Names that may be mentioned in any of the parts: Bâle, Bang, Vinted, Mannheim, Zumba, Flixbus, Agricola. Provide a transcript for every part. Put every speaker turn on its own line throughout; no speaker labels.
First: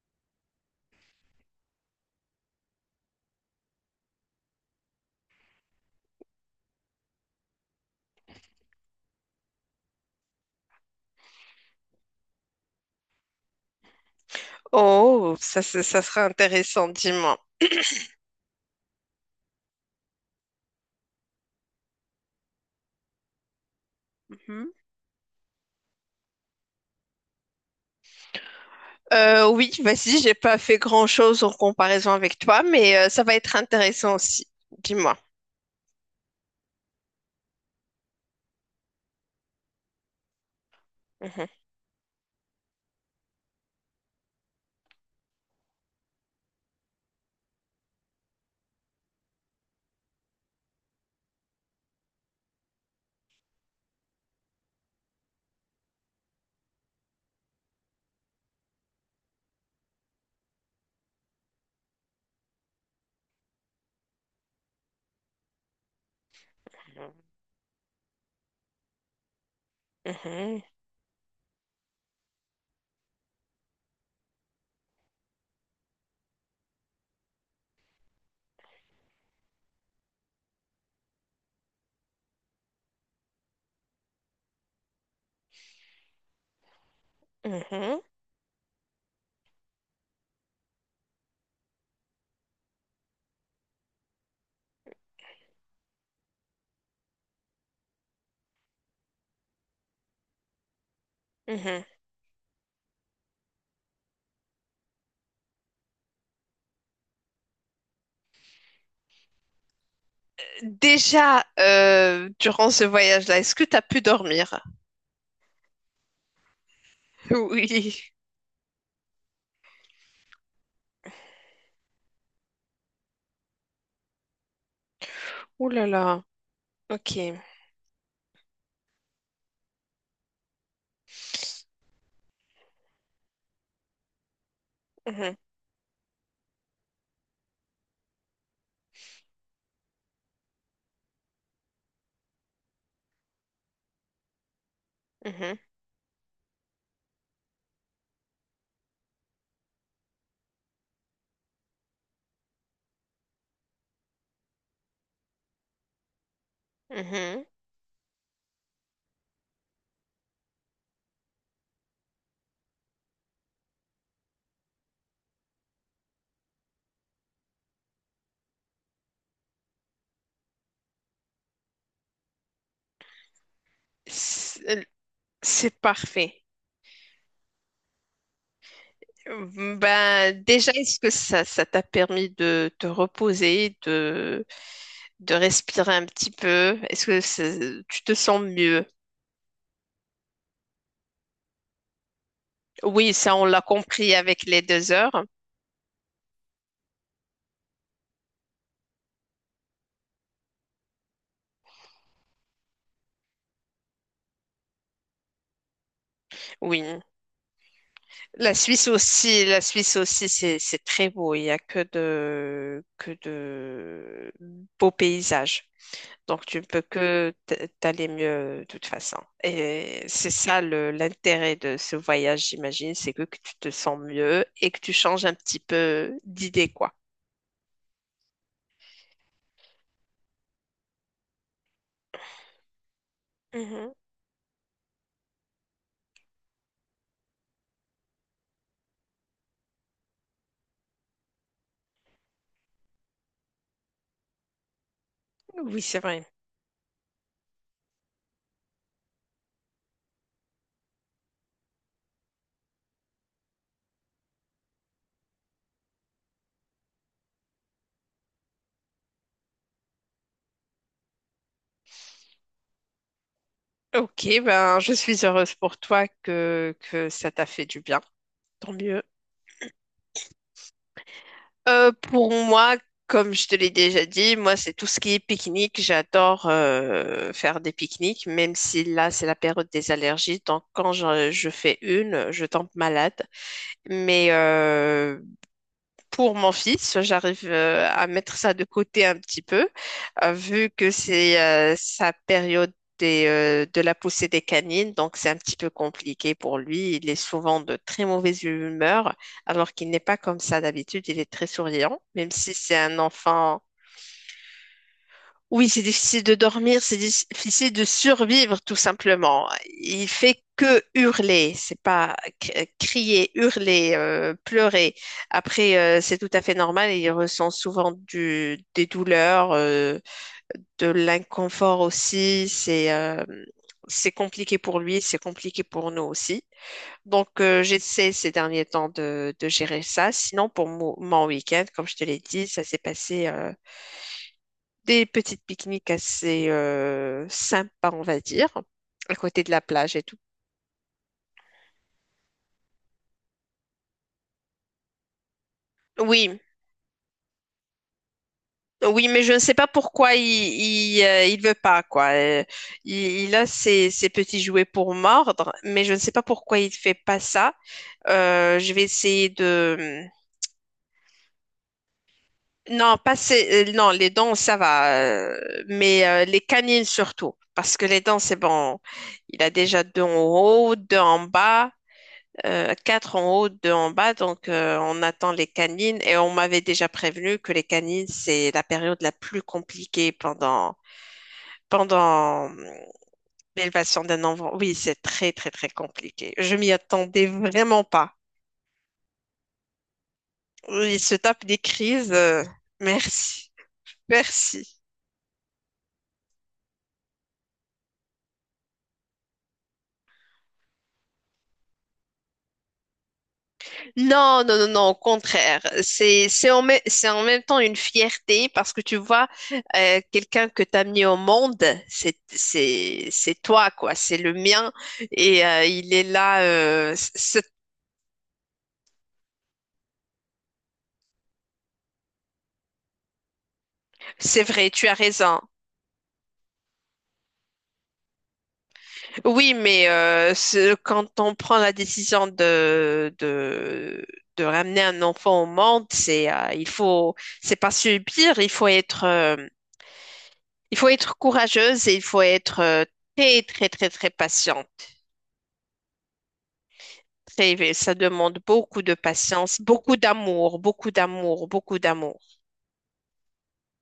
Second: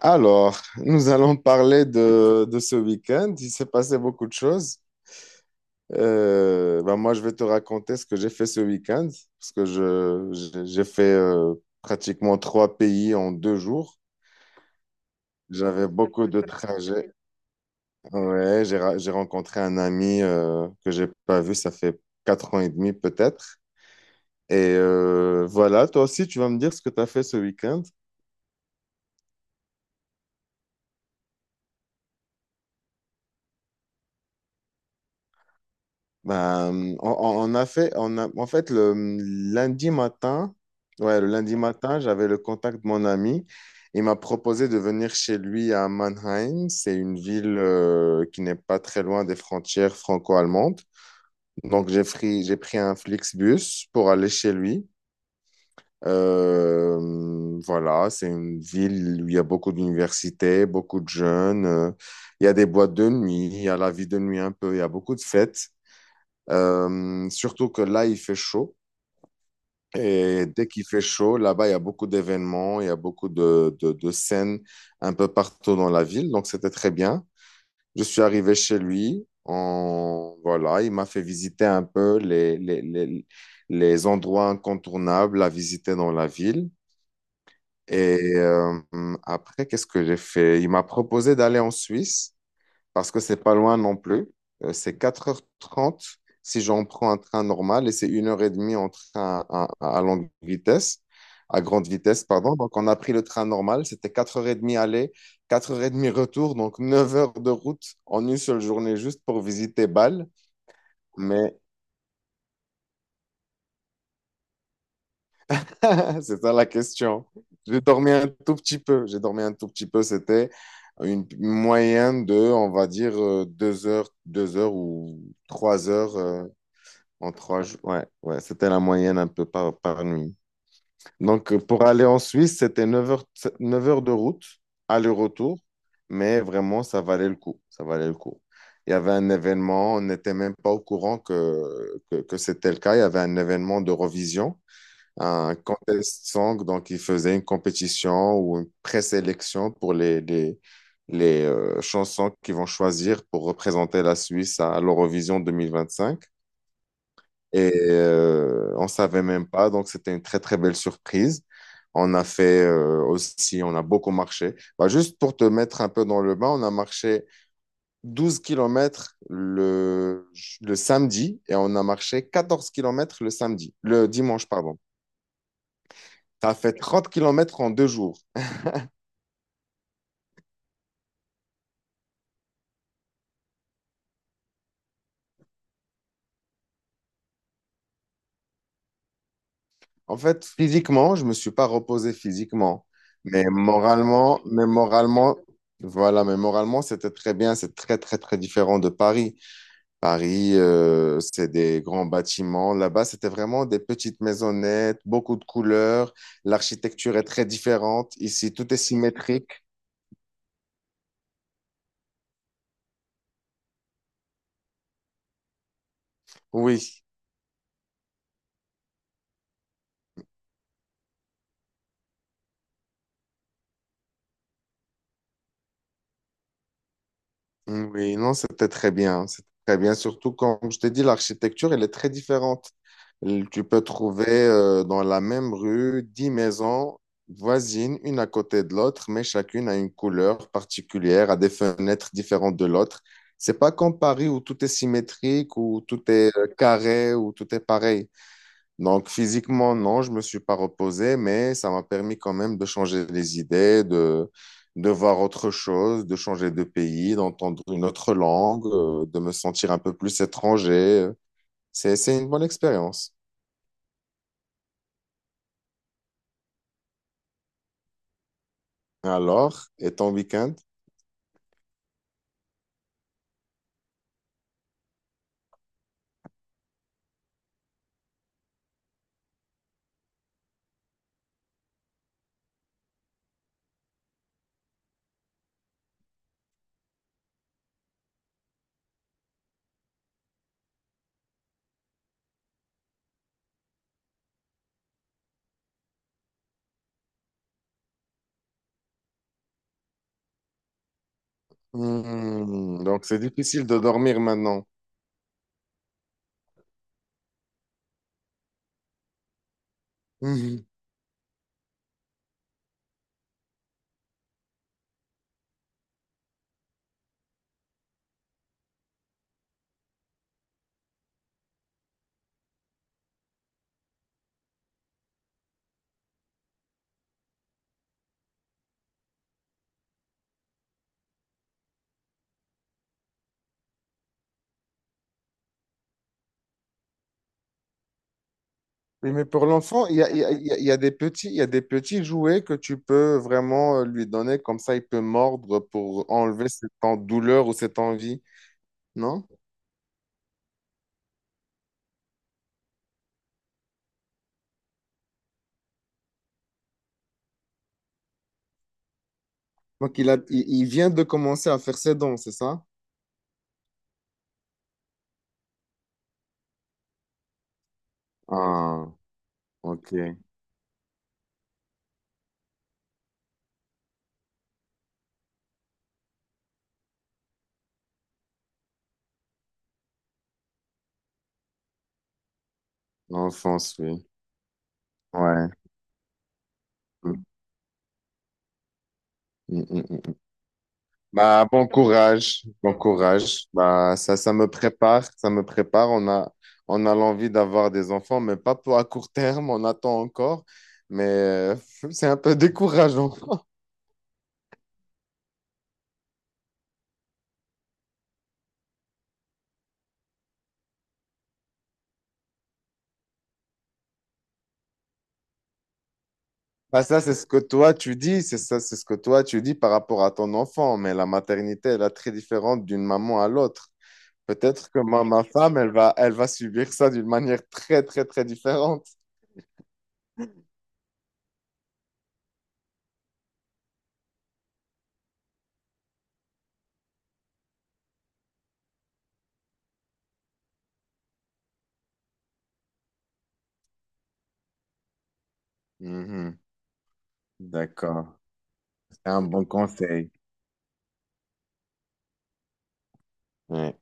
Alors, nous allons parler de ce week-end. Il s'est passé beaucoup de choses. Ben moi, je vais te raconter ce que j'ai fait ce week-end, parce que je, j'ai fait pratiquement trois pays en deux jours.
Oh, ça,
J'avais
ça sera
beaucoup de
intéressant,
trajets.
dis-moi.
Ouais, j'ai rencontré un ami que j'ai pas vu, ça fait 4 ans et demi peut-être.
Mhm.
Et voilà, toi aussi, tu vas me dire ce que tu as fait ce week-end.
Oui, vas-y, j'ai pas fait grand-chose en comparaison avec toi, mais ça va être intéressant aussi. Dis-moi.
Ben, on a fait, on a, en fait, le lundi matin, ouais, le
Mhm,
lundi matin, j'avais le contact de mon ami. Il m'a proposé de venir chez lui à Mannheim. C'est une ville qui n'est pas très loin des frontières franco-allemandes. Donc, j'ai pris un Flixbus pour aller chez lui. Voilà, c'est une ville où il y a beaucoup d'universités, beaucoup de jeunes. Il y a des boîtes de nuit, il y a la vie de nuit un peu, il y a beaucoup de fêtes. Surtout que là, il fait chaud. Et
mhm,
dès qu'il fait chaud, là-bas, il y a beaucoup d'événements, il y a beaucoup de scènes un peu partout dans la ville. Donc, c'était très bien. Je suis arrivé chez lui. Voilà, il m'a fait visiter un peu les endroits incontournables à visiter dans la ville.
mhm,
Et après, qu'est-ce que j'ai fait? Il m'a proposé d'aller en Suisse parce que c'est pas loin non plus. C'est 4h30 si j'en prends un train normal et c'est 1h30 en train à longue vitesse, à
mhm.
grande vitesse, pardon. Donc, on a pris le train normal, c'était 4h30 aller, 4h30 retour, donc 9 heures de route en une seule journée juste pour visiter Bâle.
Déjà,
Mais
durant ce voyage-là, est-ce que tu as pu dormir?
c'est ça la question. J'ai dormi
Oui.
un tout petit peu, j'ai dormi un tout petit peu, c'était une moyenne de, on va dire, deux heures, deux heures ou
Ouh là
trois heures.
là.
euh,
Ok.
En 3 jours, ouais, ouais, c'était la moyenne un peu par nuit. Donc, pour aller en Suisse, c'était 9 heures, 9 heures de route,
Mhm,
aller-retour, mais vraiment, ça valait le coup. Ça valait le coup. Il y avait un événement, on n'était même pas au courant que c'était le cas. Il y avait un événement d'Eurovision, un
mhm,
contest song, donc ils faisaient une compétition ou une présélection pour les chansons qu'ils vont choisir pour représenter la Suisse à l'Eurovision 2025.
mhm.
Et on savait même pas, donc c'était une très très belle surprise. On a fait aussi, on a beaucoup marché. Bah, juste pour te mettre un peu dans le bain, on a marché 12 kilomètres le samedi et on a marché 14 kilomètres le samedi, le dimanche, pardon.
C'est c'est parfait.
Ça a fait 30 kilomètres en deux jours.
Ben, déjà, est-ce que ça t'a permis de te reposer, de respirer un petit peu. Tu te sens mieux?
En fait, physiquement, je me suis pas reposé physiquement,
Oui, ça on l'a compris avec les
mais
deux heures.
moralement, voilà, mais moralement, c'était très bien, c'est très très très différent de Paris. Paris, c'est des grands bâtiments. Là-bas, c'était vraiment des petites maisonnettes, beaucoup de couleurs.
Oui.
L'architecture est très différente. Ici, tout est
La
symétrique.
Suisse aussi, c'est très beau. Il y a que de beaux paysages. Donc tu ne peux
Oui,
que t'aller mieux de toute façon. Et c'est ça le l'intérêt de ce voyage, j'imagine, c'est que tu te sens mieux et que tu changes un petit peu d'idée, quoi.
oui, non, c'était très bien. C'était très bien. Surtout, comme je t'ai dit, l'architecture, elle est très différente. Tu peux
Mhm.
trouver dans la même rue 10 maisons voisines, une à côté de l'autre, mais chacune a une couleur particulière, a des fenêtres différentes de l'autre. C'est pas comme Paris où tout est symétrique,
Oui,
où
c'est
tout
vrai.
est carré, où tout est pareil. Donc, physiquement, non, je me suis pas reposé, mais ça m'a permis quand même de changer les idées, de voir autre chose, de changer de pays, d'entendre une autre langue, de me sentir un peu plus étranger. C'est une bonne expérience.
Ok, ben je suis heureuse pour toi que ça t'a fait du bien. Tant mieux.
Alors, et ton week-end?
Pour moi, comme je te l'ai déjà dit, moi c'est tout ce qui est pique-nique. J'adore faire des pique-niques, même si là c'est la période des allergies. Donc quand je fais une, je tombe malade. Mais pour mon fils, j'arrive à mettre ça de côté un petit peu, vu que c'est sa période des, de la poussée des canines, donc c'est un petit peu compliqué pour lui. Il est souvent de très mauvaise humeur, alors qu'il n'est pas comme ça d'habitude. Il est très souriant, même si c'est
Hmm,
un
donc, c'est
enfant.
difficile de dormir maintenant.
Oui, c'est difficile de dormir, c'est difficile de survivre tout simplement. Il fait
Mhm.
que hurler, c'est pas c- crier, hurler, pleurer. Après, c'est tout à fait normal et il ressent souvent des douleurs, de l'inconfort aussi. C'est compliqué pour lui, c'est compliqué pour nous aussi. Donc, j'essaie ces derniers temps de gérer ça. Sinon, pour mon week-end, comme je te l'ai dit, ça s'est passé. Des petites pique-niques assez sympas, on va dire,
Oui,
à
mais
côté
pour
de la
l'enfant,
plage et tout.
il y a des petits jouets que tu peux vraiment lui donner, comme ça il peut mordre pour
Oui,
enlever cette douleur ou cette envie,
oui, mais
non?
je ne sais pas pourquoi il veut pas quoi. Il a ses, ses petits jouets pour mordre, mais je ne sais pas pourquoi il fait pas ça. Je vais essayer
Donc,
de...
il vient de commencer à faire ses dons, c'est ça?
Hmm, non, pas ces- non, les dents ça va, mais les canines surtout parce que les dents c'est bon.
Ah,
Il a déjà
ok.
deux en haut, deux en bas. Quatre en haut, deux en bas, donc on attend les canines et on m'avait déjà prévenu que les canines, c'est la période la plus compliquée pendant, pendant
L'enfance, oui.
l'élevation d'un enfant. Oui, c'est très, très,
Ouais.
très compliqué. Je m'y
Mm,
attendais vraiment pas.
mm, mm, mm.
Ils se tapent
Bah,
des
bon
crises.
courage. Bon courage.
Merci.
Bah, ça me
Merci.
prépare. Ça me prépare. On a l'envie d'avoir des enfants, mais pas pour à court terme. On attend encore. Mais c'est un peu décourageant.
Non, non, non, non, au contraire. C'est en même temps une fierté parce que tu vois, quelqu'un que tu as mis au monde, c'est toi, quoi. C'est le mien et il est là.
Bah, ça, c'est ce que
C'est...
toi, tu dis. C'est ça, c'est ce que toi, tu dis par rapport à ton enfant. Mais la maternité, elle est très différente d'une maman à l'autre.
C'est vrai,
Peut-être que
tu as
ma
raison.
femme, elle va subir ça d'une manière très, très, très différente.
Oui, mais quand on prend la décision de ramener un enfant au monde, c'est pas subir, il faut être courageuse et il faut être très, très, très, très patiente.
Mhm.
Très Ça
D'accord.
demande beaucoup de
C'est un bon
patience, beaucoup
conseil.
d'amour, beaucoup d'amour, beaucoup d'amour.
Ouais.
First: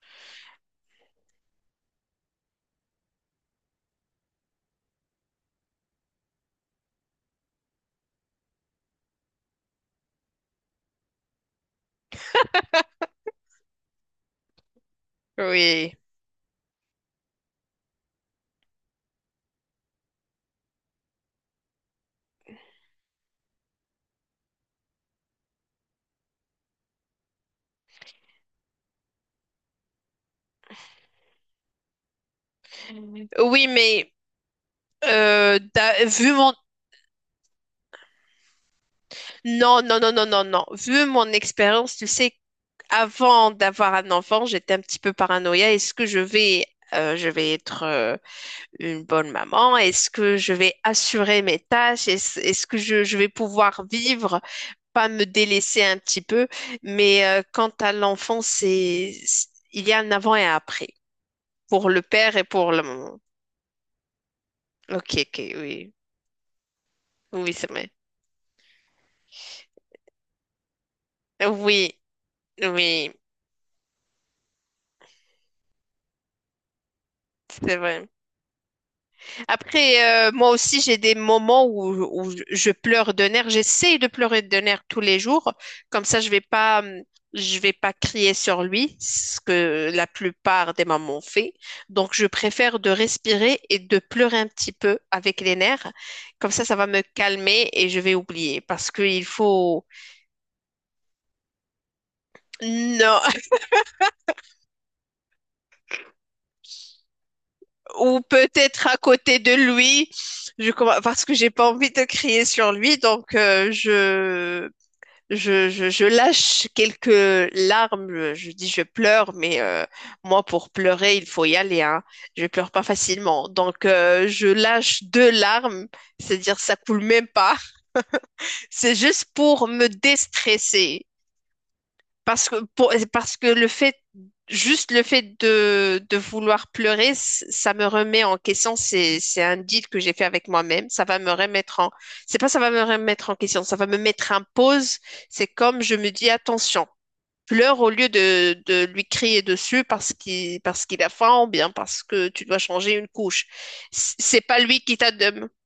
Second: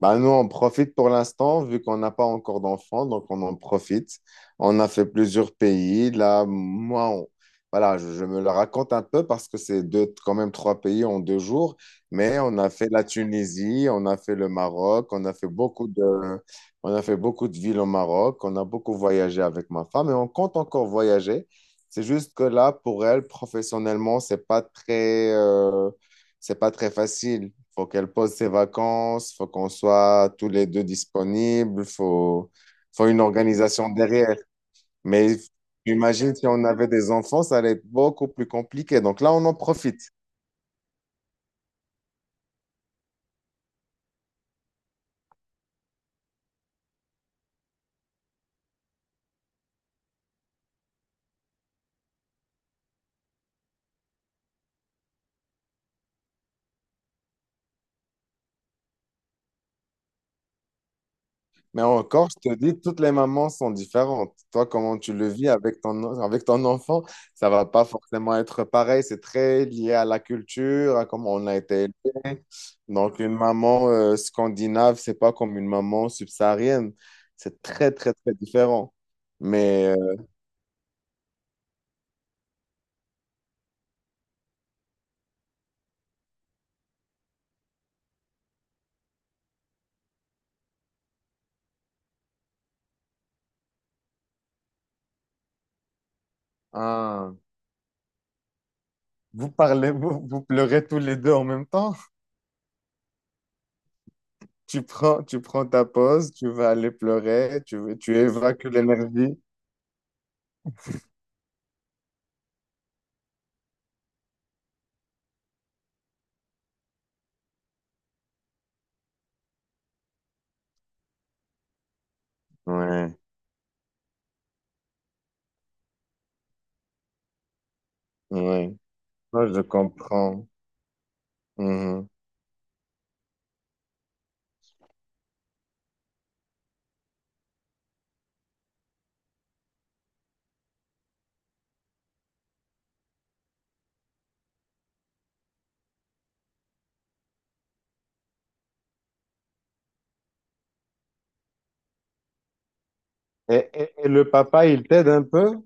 Bah nous, on profite pour l'instant, vu qu'on n'a pas encore d'enfants, donc on en profite. On a fait plusieurs pays. Là, moi, voilà, je me le raconte un peu parce que c'est deux, quand même trois pays en deux jours. Mais on a fait la Tunisie, on a fait le Maroc, on a fait beaucoup
Oui.
de, on a fait beaucoup de villes au Maroc, on a beaucoup voyagé avec ma femme et on compte encore voyager. C'est juste que là, pour elle, professionnellement, c'est pas très facile. Faut qu'elle pose ses vacances, faut qu'on soit tous les deux disponibles, faut une
Oui,
organisation
mais
derrière. Mais
vu
imagine si
mon...
on avait des enfants, ça allait être beaucoup plus compliqué. Donc là, on en
Non,
profite.
non, non, non, non, non. Vu mon expérience, tu sais, avant d'avoir un enfant, j'étais un petit peu paranoïa. Est-ce que je vais... Je vais être une bonne maman. Est-ce que je vais assurer mes tâches? Est-ce que je vais pouvoir vivre, pas me délaisser un petit peu? Mais quant à l'enfant, il y a un avant et un après.
Mais
Pour le
encore,
père et
je te
pour
dis,
la
toutes les
maman.
mamans sont différentes. Toi, comment
Ok,
tu le
ok,
vis avec
oui.
avec ton enfant, ça
Oui,
va
c'est
pas
vrai.
forcément être pareil. C'est très lié à la culture, à comment on a été
Oui,
élevé.
oui,
Donc, une maman scandinave, c'est pas comme une maman subsaharienne. C'est
c'est
très,
vrai.
très, très différent. Mais
Après, moi aussi, j'ai des moments où, où je pleure de nerfs. J'essaye de pleurer de nerfs tous les jours. Comme ça, je vais pas crier sur lui, ce que la plupart des mamans fait. Donc, je préfère de respirer et de pleurer un petit peu avec les nerfs. Comme ça va me
ah,
calmer et je vais oublier. Parce qu'il
vous
faut...
parlez, vous pleurez tous les deux en même temps.
Non,
Tu prends ta pause, tu vas aller pleurer, tu
ou
évacues
peut-être à côté
l'énergie.
de lui, parce que j'ai pas envie de crier sur lui, donc je lâche quelques larmes, je dis je pleure, mais moi pour pleurer, il faut y aller, hein. Je pleure pas
Ouais,
facilement, donc je lâche deux larmes, c'est-à-dire ça coule même pas,
ouais.
c'est juste
Moi, je
pour me
comprends.
déstresser.
Mhm.
Parce que le fait, juste le fait de vouloir pleurer, ça me remet en question. C'est un deal que j'ai fait avec moi-même. Ça va me remettre en, C'est pas ça va me remettre en question, ça va me mettre en pause. C'est comme je me dis, attention, pleure au lieu de lui crier dessus parce qu'il a faim ou bien parce que tu dois changer une couche.
Et le
C'est pas
papa,
lui
il
qui
t'aide
t'a
un
de...
peu?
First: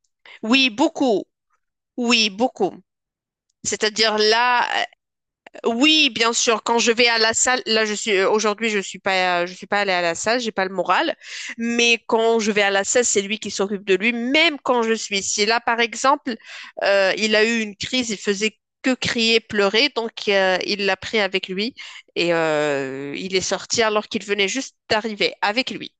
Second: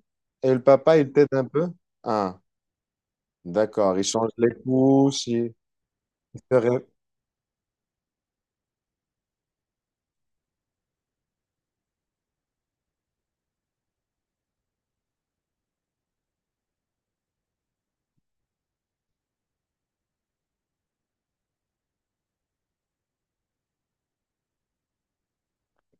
Et le
Oui,
papa, il
beaucoup.
t'aide un peu?
Oui,
Ah,
beaucoup.
d'accord, il
C'est-à-dire
change les
là,
couches. Il-
oui, bien
C'est
sûr. Quand
vrai.
je vais à la salle, là je suis aujourd'hui je suis pas allée à la salle, j'ai pas le moral. Mais quand je vais à la salle, c'est lui qui s'occupe de lui, même quand je suis ici. Là, par exemple, il a eu une crise, il faisait que crier, pleurer, donc il l'a pris avec lui et il est sorti alors qu'il venait juste d'arriver avec lui.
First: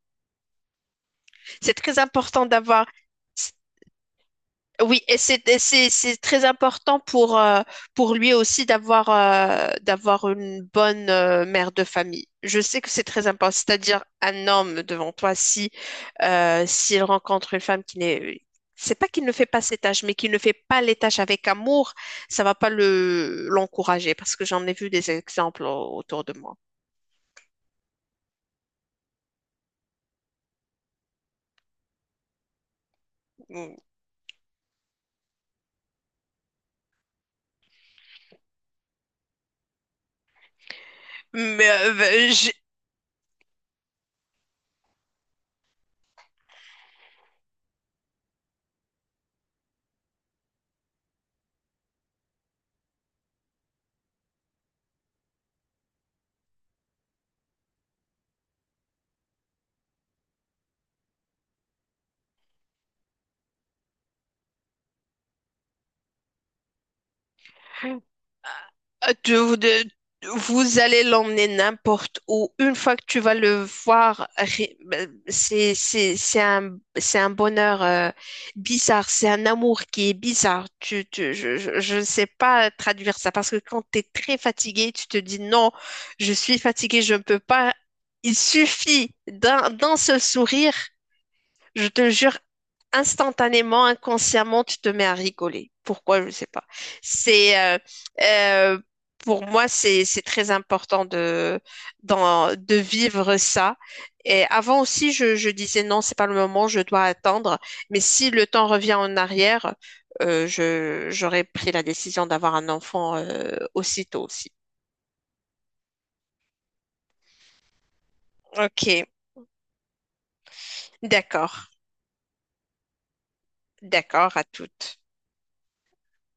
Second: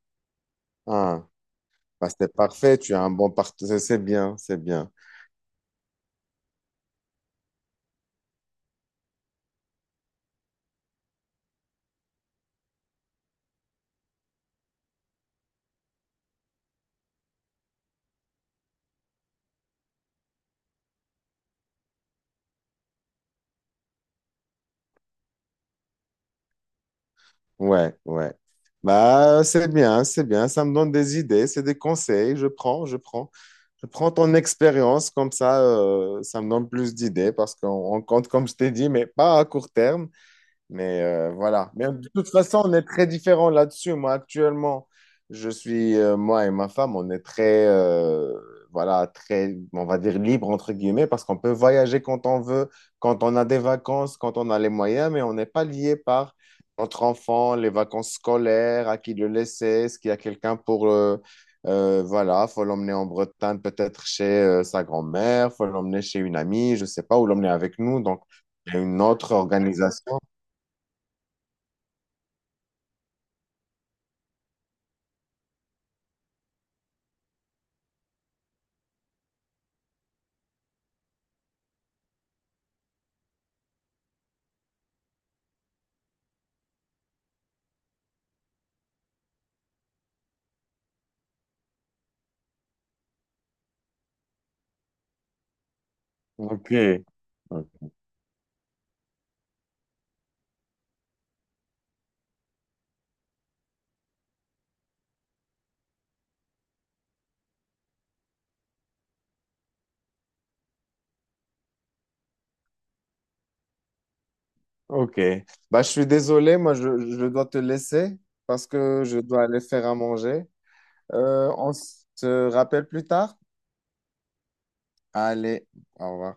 Ah,
C'est très
bah c'est
important
parfait,
d'avoir.
tu as un bon partenaire, c'est bien, c'est bien.
Oui, et c'est très important pour lui aussi d'avoir d'avoir une bonne mère de famille. Je sais que c'est très important, c'est-à-dire un homme devant toi, si s'il rencontre une femme qui n'est... C'est pas qu'il ne fait pas ses tâches, mais qu'il ne fait pas les tâches avec amour, ça va pas le l'encourager, parce que j'en ai vu des exemples autour de moi.
Ouais, ouais. Bah, c'est bien, ça me donne des idées, c'est des conseils, je prends.
Mm.
Je prends ton expérience, comme ça, ça me donne plus d'idées parce qu'on on compte, comme je t'ai dit, mais pas à court terme. Mais
Mais
voilà. Mais de toute
euh...
façon, on est très différents là-dessus. Moi, actuellement, moi et ma femme, on est très, voilà, très, on va dire libre, entre guillemets, parce qu'on peut voyager quand on veut, quand on a des vacances, quand on a les moyens, mais on n'est pas lié par notre enfant, les vacances scolaires, à qui le laisser, est-ce qu'il y a quelqu'un pour, voilà, faut l'emmener en Bretagne, peut-être chez sa grand-mère, faut l'emmener chez une amie, je sais pas, ou l'emmener avec nous. Donc, il y a une
Euh,
autre
tu- vous, de-
organisation.
Vous allez l'emmener n'importe où. Une fois que tu vas le voir, ri- ben, c'est un bonheur bizarre. C'est un amour qui est bizarre. Je ne sais pas traduire ça parce que quand tu es très fatigué, tu te dis non, je suis fatigué, je ne peux pas. Il suffit d'un, d'un seul sourire. Je te jure, instantanément, inconsciemment, tu te mets à rigoler. Pourquoi, je ne sais pas.
Ok.
C'est euh, pour moi, c'est très important de de vivre ça. Et avant aussi, je disais non, c'est pas le moment, je dois attendre. Mais si le temps revient en arrière, je j'aurais pris la décision d'avoir un enfant aussitôt aussi.
Ok. Bah, je suis désolé, moi, je dois te laisser parce
Ok,
que je dois aller faire à manger. Euh,
d'accord,
on se rappelle plus tard?
d'accord à toutes.
Allez, au revoir.